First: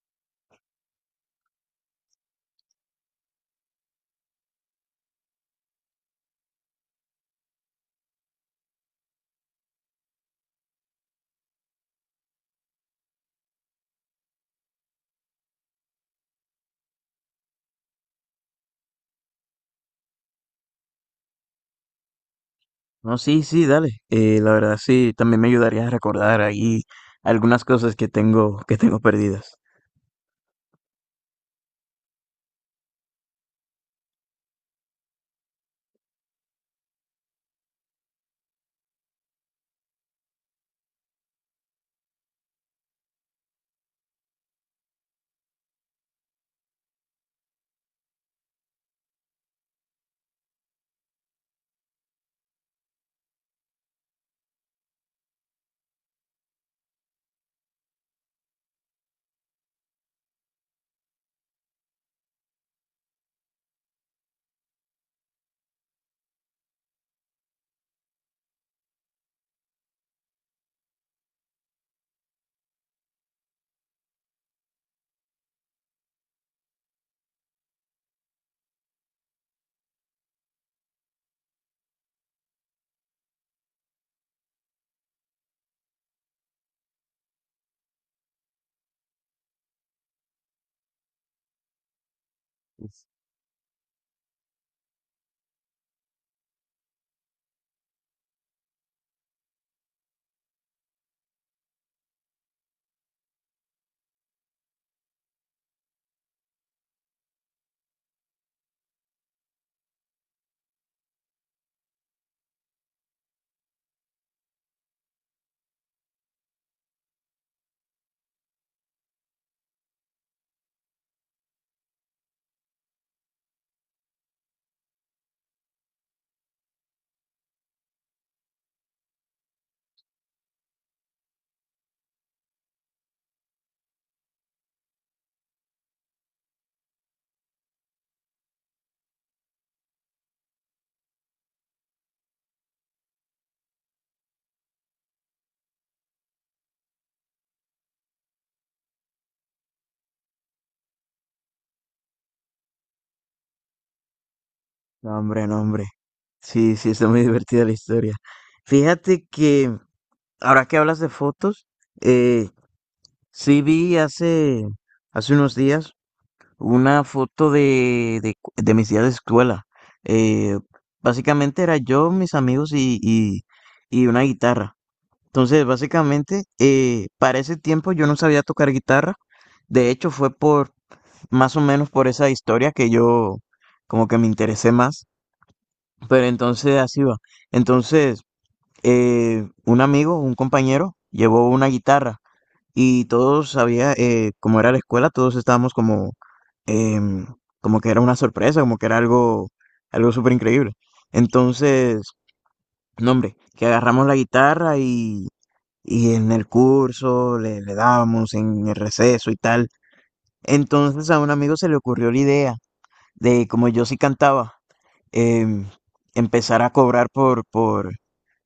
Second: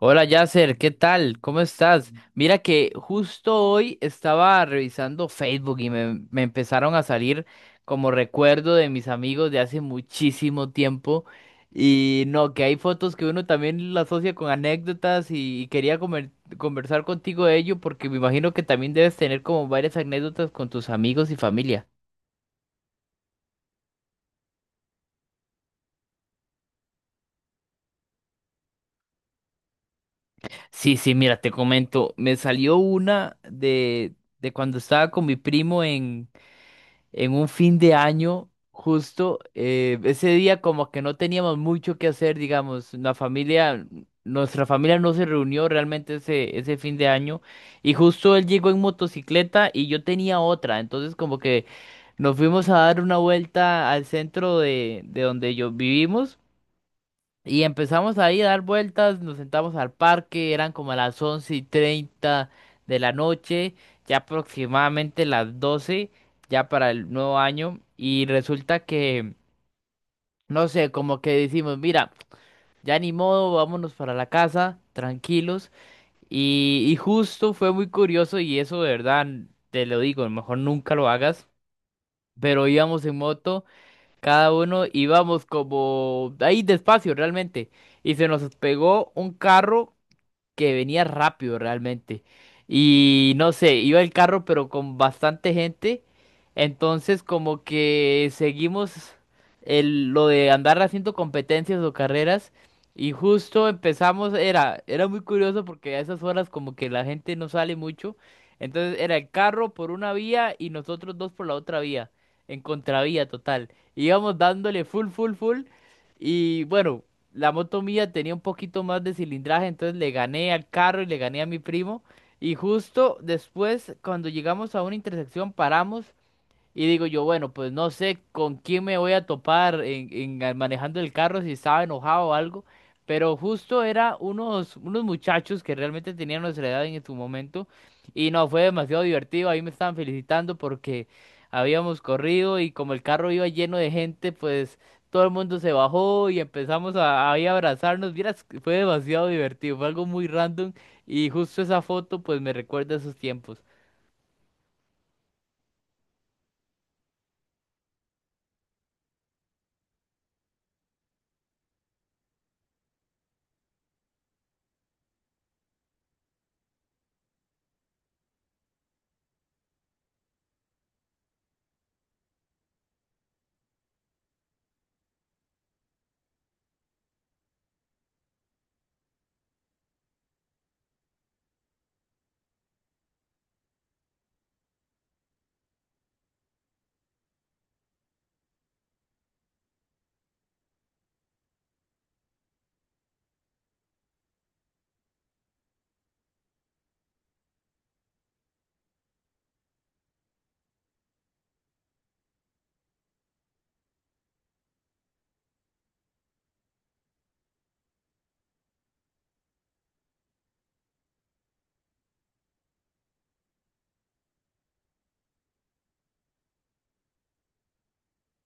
Hola Yasser, ¿qué tal? ¿Cómo estás? Mira que justo hoy estaba revisando Facebook y me empezaron a salir como recuerdo de mis amigos de hace muchísimo tiempo. Y no, que hay fotos que uno también la asocia con anécdotas y quería conversar contigo de ello porque me imagino que también debes tener como varias anécdotas con tus amigos y familia. No, sí, sí, dale. La verdad sí, también me ayudaría a recordar ahí algunas cosas que tengo perdidas. Sí, sí, mira, te comento, me salió una de cuando estaba con mi primo en un fin de año, justo ese día como que no teníamos mucho que hacer, digamos, la familia, nuestra familia no se reunió realmente ese fin de año y justo él llegó en motocicleta y yo tenía otra, entonces como que nos fuimos a dar una vuelta al centro de donde yo vivimos. Y empezamos ahí a dar vueltas, nos sentamos al parque, eran como las 11:30 de la noche, ya aproximadamente las 12 ya para el nuevo año. Y resulta que, no sé, como que decimos, mira, ya ni modo, vámonos para la casa, tranquilos. Y justo fue muy curioso y eso de verdad, te lo digo, mejor nunca lo hagas. Pero íbamos en moto cada uno íbamos como ahí despacio realmente. Y se nos pegó un carro que venía rápido realmente. Y no sé, iba el carro pero con bastante gente. Entonces como que seguimos lo de andar haciendo competencias o carreras. Y justo empezamos, era muy curioso porque a esas horas como que la gente no sale mucho. Entonces era el carro por una vía y nosotros dos por la otra vía, en contravía total. Íbamos dándole full, full, full. Y bueno. La moto mía tenía un poquito más de cilindraje, entonces le gané al carro y le gané a mi primo. Y justo después, cuando llegamos a una intersección, paramos y digo yo, bueno, pues no sé con quién me voy a topar manejando el carro, si estaba enojado o algo, pero justo era unos muchachos que realmente tenían nuestra edad en su momento, y no, fue demasiado divertido, ahí me estaban felicitando porque habíamos corrido y como el carro iba lleno de gente, pues todo el mundo se bajó y empezamos a, ahí a abrazarnos, vieras, que fue demasiado divertido, fue algo muy random, y justo esa foto pues me recuerda a esos tiempos. No, hombre, no, hombre. Sí, sí, está muy divertida la historia. Fíjate que ahora que hablas de fotos, eh, sí vi hace unos días una foto de mis días de escuela. Eh, básicamente era yo, mis amigos y una guitarra. Entonces, básicamente, para ese tiempo yo no sabía tocar guitarra. De hecho, fue por más o menos por esa historia que yo como que me interesé más. Pero entonces así va. Entonces, un amigo, un compañero, llevó una guitarra y todos sabía cómo era la escuela, todos estábamos como, em, como que era una sorpresa, como que era algo, algo súper increíble. Entonces, no, hombre, que agarramos la guitarra y en el curso le dábamos en el receso y tal. Entonces a un amigo se le ocurrió la idea de, como yo sí cantaba, em, empezar a cobrar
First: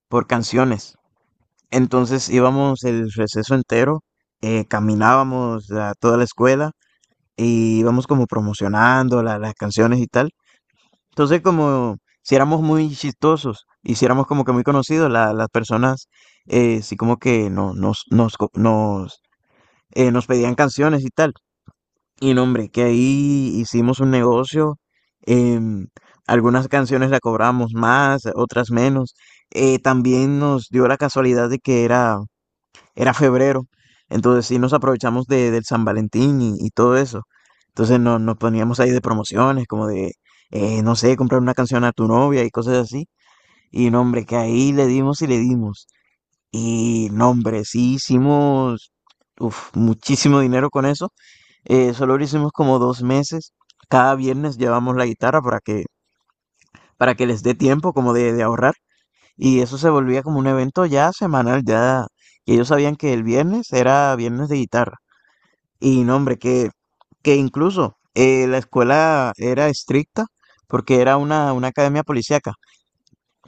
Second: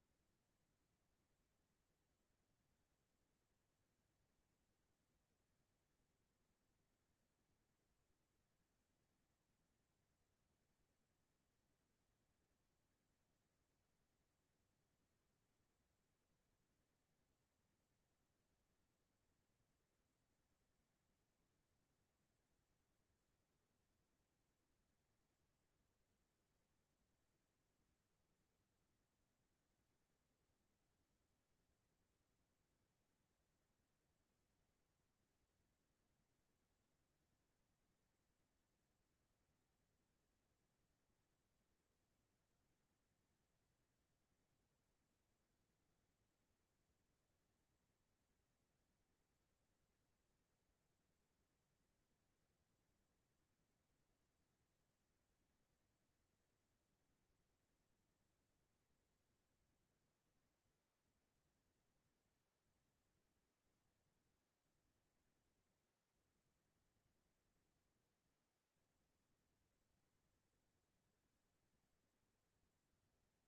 por canciones. Entonces íbamos el receso entero, caminábamos a toda la escuela y íbamos como promocionando las canciones y tal. Entonces como si éramos muy chistosos, hiciéramos como que muy conocidos, las personas sí como que no, nos, nos, co- nos nos pedían canciones y tal. Y no, hombre, que ahí hicimos un negocio. em, algunas canciones la cobramos más, otras menos. También nos dio la casualidad de que era febrero. Entonces sí nos aprovechamos del San Valentín y todo eso. Entonces no, nos poníamos ahí de promociones, como de, no sé, comprar una canción a tu novia y cosas así. Y no, hombre, que ahí le dimos. Y no, hombre, sí hicimos uf, muchísimo dinero con eso. Solo lo hicimos como 2 meses. Cada viernes llevamos la guitarra para que les dé tiempo como de ahorrar. Y eso se volvía como un evento ya semanal, ya que ellos sabían que el viernes era viernes de guitarra. Y no, hombre, que incluso la escuela era estricta porque era una academia policíaca,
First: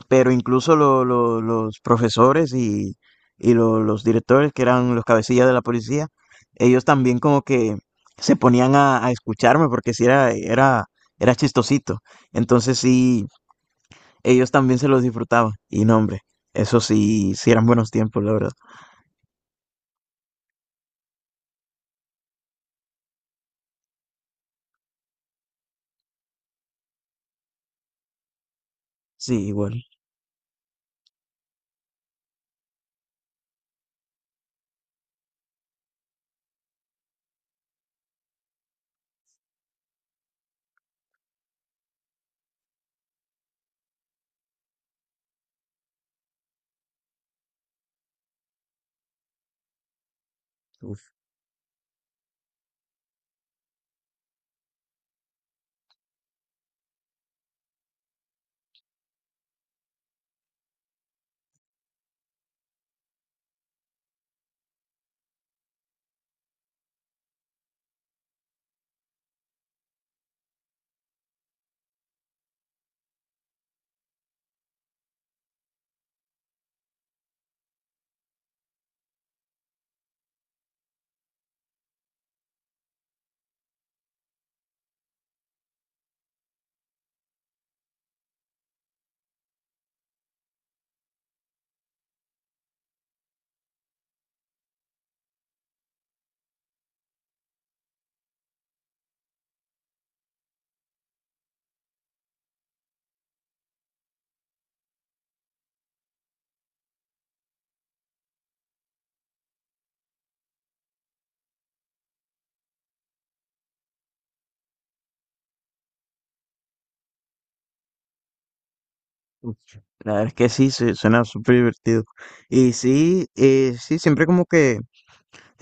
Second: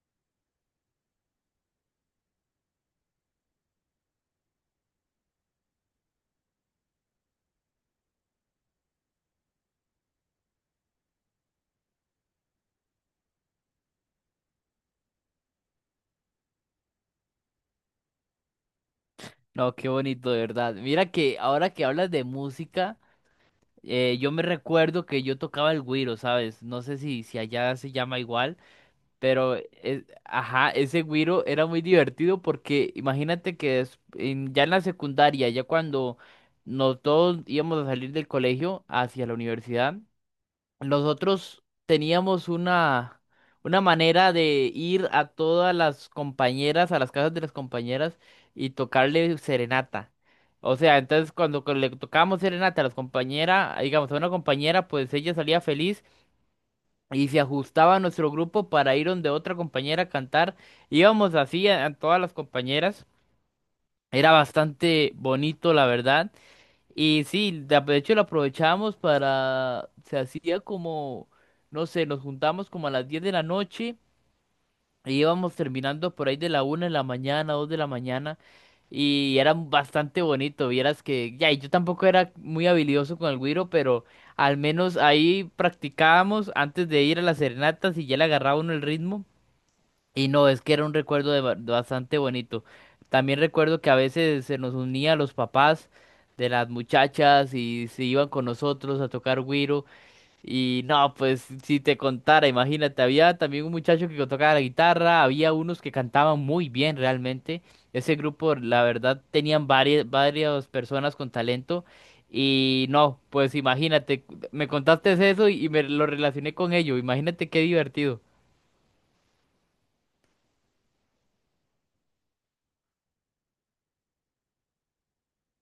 pero incluso los profesores y los directores, que eran los cabecillas de la policía, ellos también como que se ponían a escucharme porque sí era chistosito. Entonces sí, ellos también se los disfrutaban. Y no, hombre, eso sí, sí eran buenos tiempos, la verdad. No, qué bonito, de verdad. Mira que ahora que hablas de música, yo me recuerdo que yo tocaba el güiro, ¿sabes? No sé si allá se llama igual, Sí, pero igual. Ajá, ese güiro era muy divertido porque imagínate que ya en la secundaria, ya cuando nos todos íbamos a salir del colegio hacia la universidad, nosotros teníamos una manera de ir a todas las compañeras, a las casas de las compañeras y tocarle serenata. O sea, Uf, entonces cuando le tocábamos serenata a las compañeras, digamos, a una compañera, pues ella salía feliz y se ajustaba a nuestro grupo para ir donde otra compañera a cantar. Íbamos así a todas las compañeras. Era bastante bonito, la verdad. Y sí, de hecho lo aprovechamos para, se hacía como, no sé, nos juntamos como a las 10 de la noche y íbamos terminando por ahí de la 1 de la mañana, 2 de la mañana y era bastante bonito, vieras que, ya, y yo tampoco era muy habilidoso con el güiro, pero al menos ahí practicábamos antes de ir a las serenatas y ya le agarraba uno el ritmo y no, es que era un recuerdo de de bastante bonito. También recuerdo que a veces se nos unía los papás de las muchachas y se iban con nosotros a tocar güiro. Y no, pues si te contara, imagínate, había también un muchacho que tocaba la guitarra, había unos que cantaban muy bien realmente. Ese grupo, la verdad, tenían varias personas con talento. Y no, pues imagínate, me contaste eso y me lo relacioné con ello. Imagínate qué divertido. uf. La verdad es que sí, suena súper divertido. Y sí, sí, siempre como que.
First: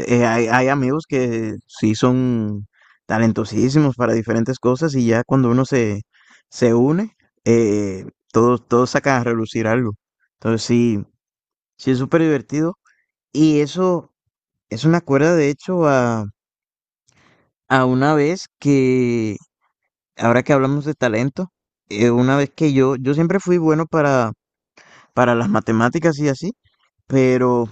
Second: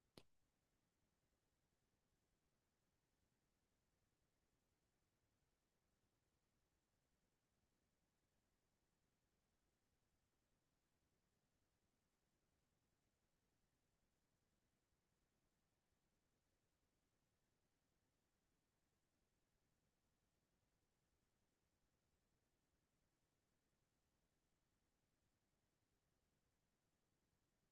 Hay amigos que sí son talentosísimos para diferentes cosas y ya cuando uno se une, eh, todos sacan a relucir algo. Entonces sí, sí es súper divertido. Y eso me acuerda de hecho a, una vez que, ahora que hablamos de talento, una vez que yo siempre fui bueno para las matemáticas y así, pero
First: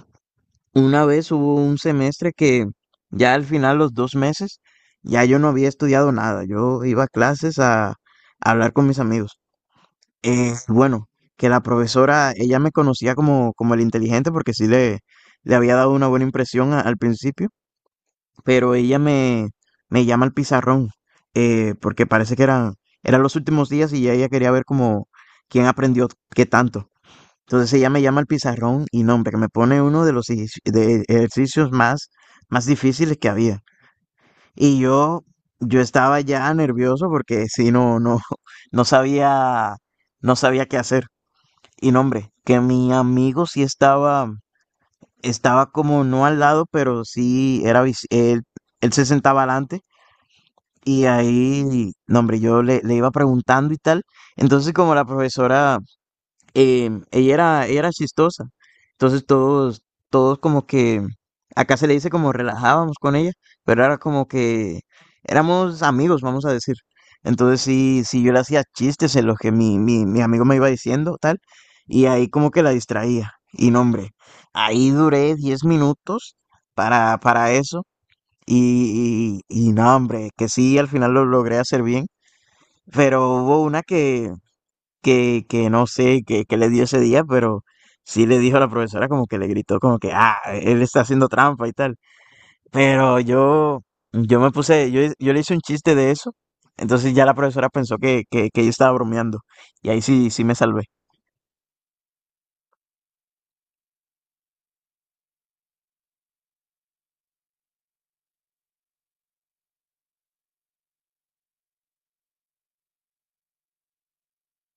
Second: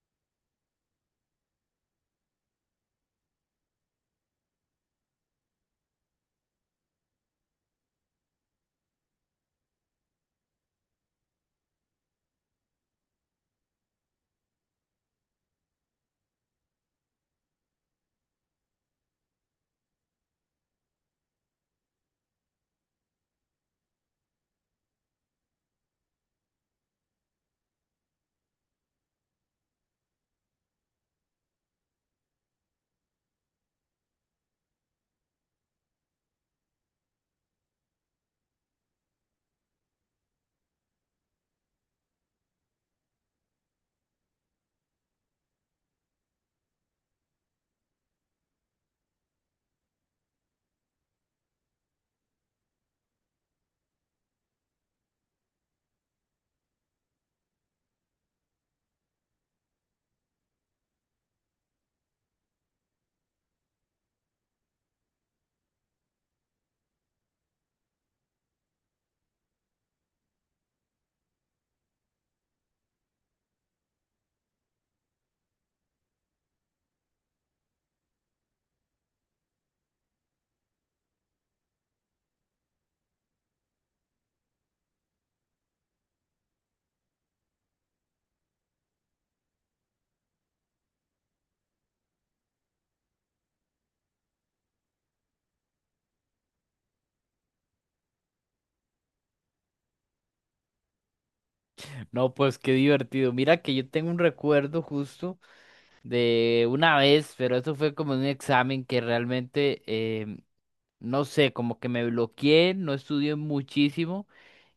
una vez hubo un semestre que ya al final, los 2 meses, ya yo no había estudiado nada. Yo iba a clases a hablar con mis amigos. Bueno, que la profesora, ella me conocía como el inteligente porque sí le había dado una buena impresión al principio, pero ella me llama al pizarrón porque parece que eran los últimos días y ya ella quería ver como quién aprendió qué tanto. Entonces ella me llama al pizarrón y no, hombre, que me pone uno de los ejerci- de ejercicios más difíciles que había. Y yo estaba ya nervioso porque si no, no sabía, no sabía qué hacer. Y no, hombre, que mi amigo sí estaba como no al lado, pero él se sentaba adelante. Y ahí, no, hombre, yo le iba preguntando y tal. Entonces, como la profesora ella era chistosa. Entonces todos como que, acá se le dice como relajábamos con ella, pero era como que éramos amigos, vamos a decir. Entonces sí, sí yo le hacía chistes en los que mi amigo me iba diciendo, tal, y ahí como que la distraía. Y no, hombre, ahí duré 10 minutos para eso, y no, hombre, que sí, al final lo logré hacer bien, pero hubo una que no sé qué le dio ese día, pero sí le dijo a la profesora como que le gritó como que, ah, él está haciendo trampa y tal. Pero yo, yo le hice un chiste de eso, entonces ya la profesora pensó que yo estaba bromeando y ahí sí, sí me salvé. No, pues qué divertido. Mira que yo tengo un recuerdo justo de una vez, pero eso fue como un examen que realmente no sé, como que me bloqueé, no estudié muchísimo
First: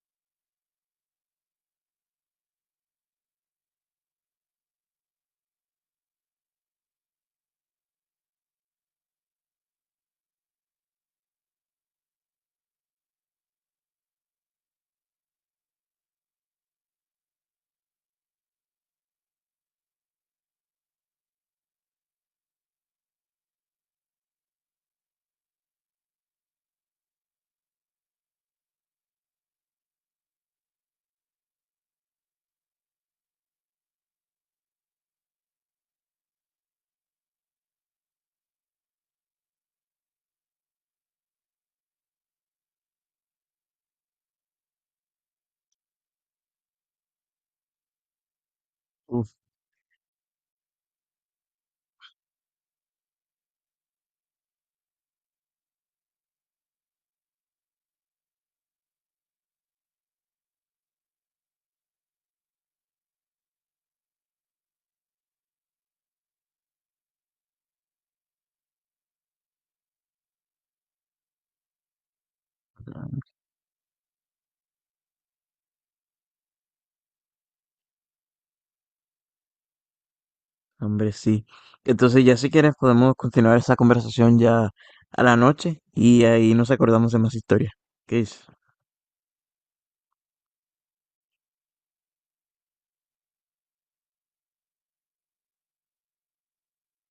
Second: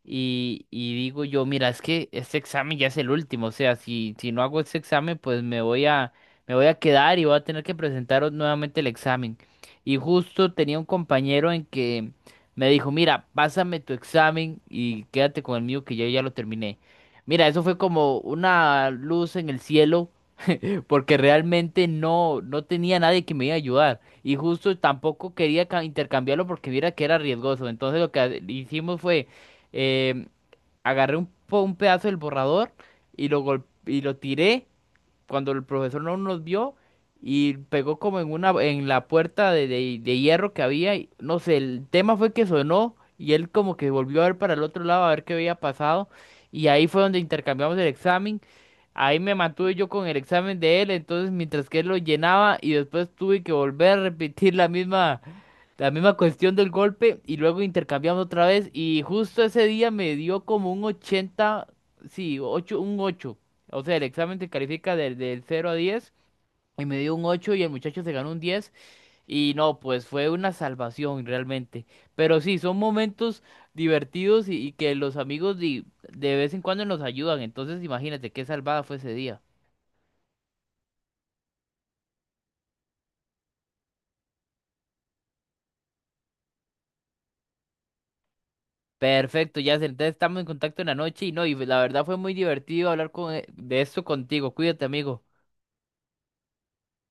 y digo yo, mira, es que este examen ya es el último, o sea, si no hago este examen, pues me voy me voy a quedar y voy a tener que presentar nuevamente el examen. Y justo tenía un compañero en que me dijo, mira, pásame tu examen y quédate con el mío que yo ya lo terminé. Mira, eso fue como una luz en el cielo porque realmente no, no tenía nadie que me iba a ayudar. Y justo tampoco quería intercambiarlo porque viera que era riesgoso. Entonces lo que hicimos fue, eh, agarré un pedazo del borrador y lo, y lo tiré cuando el profesor no nos vio y pegó como en una en la puerta de hierro que había y no sé, el tema fue que sonó y él como que volvió a ver para el otro lado a ver qué había pasado y ahí fue donde intercambiamos el examen. Ahí Uf, me mantuve yo con el examen de él, entonces mientras que él lo llenaba y después tuve que volver a repetir la misma cuestión del golpe y luego intercambiamos otra vez y justo ese día me dio como un 80, sí, 8, un 8. O sea, el examen te califica del 0 a 10 y me dio un 8 y el muchacho se ganó un 10 y no, pues fue una salvación realmente. Pero sí, son momentos divertidos y que los amigos de, vez en cuando nos ayudan. Entonces, imagínate qué salvada fue ese día. hombre, sí. Entonces ya si quieres podemos continuar esa conversación ya a la noche y ahí nos acordamos de más historias. ¿Qué dices? Perfecto, ya entonces estamos en contacto en la noche y no, y la verdad fue muy divertido hablar con, de esto contigo. Cuídate, amigo.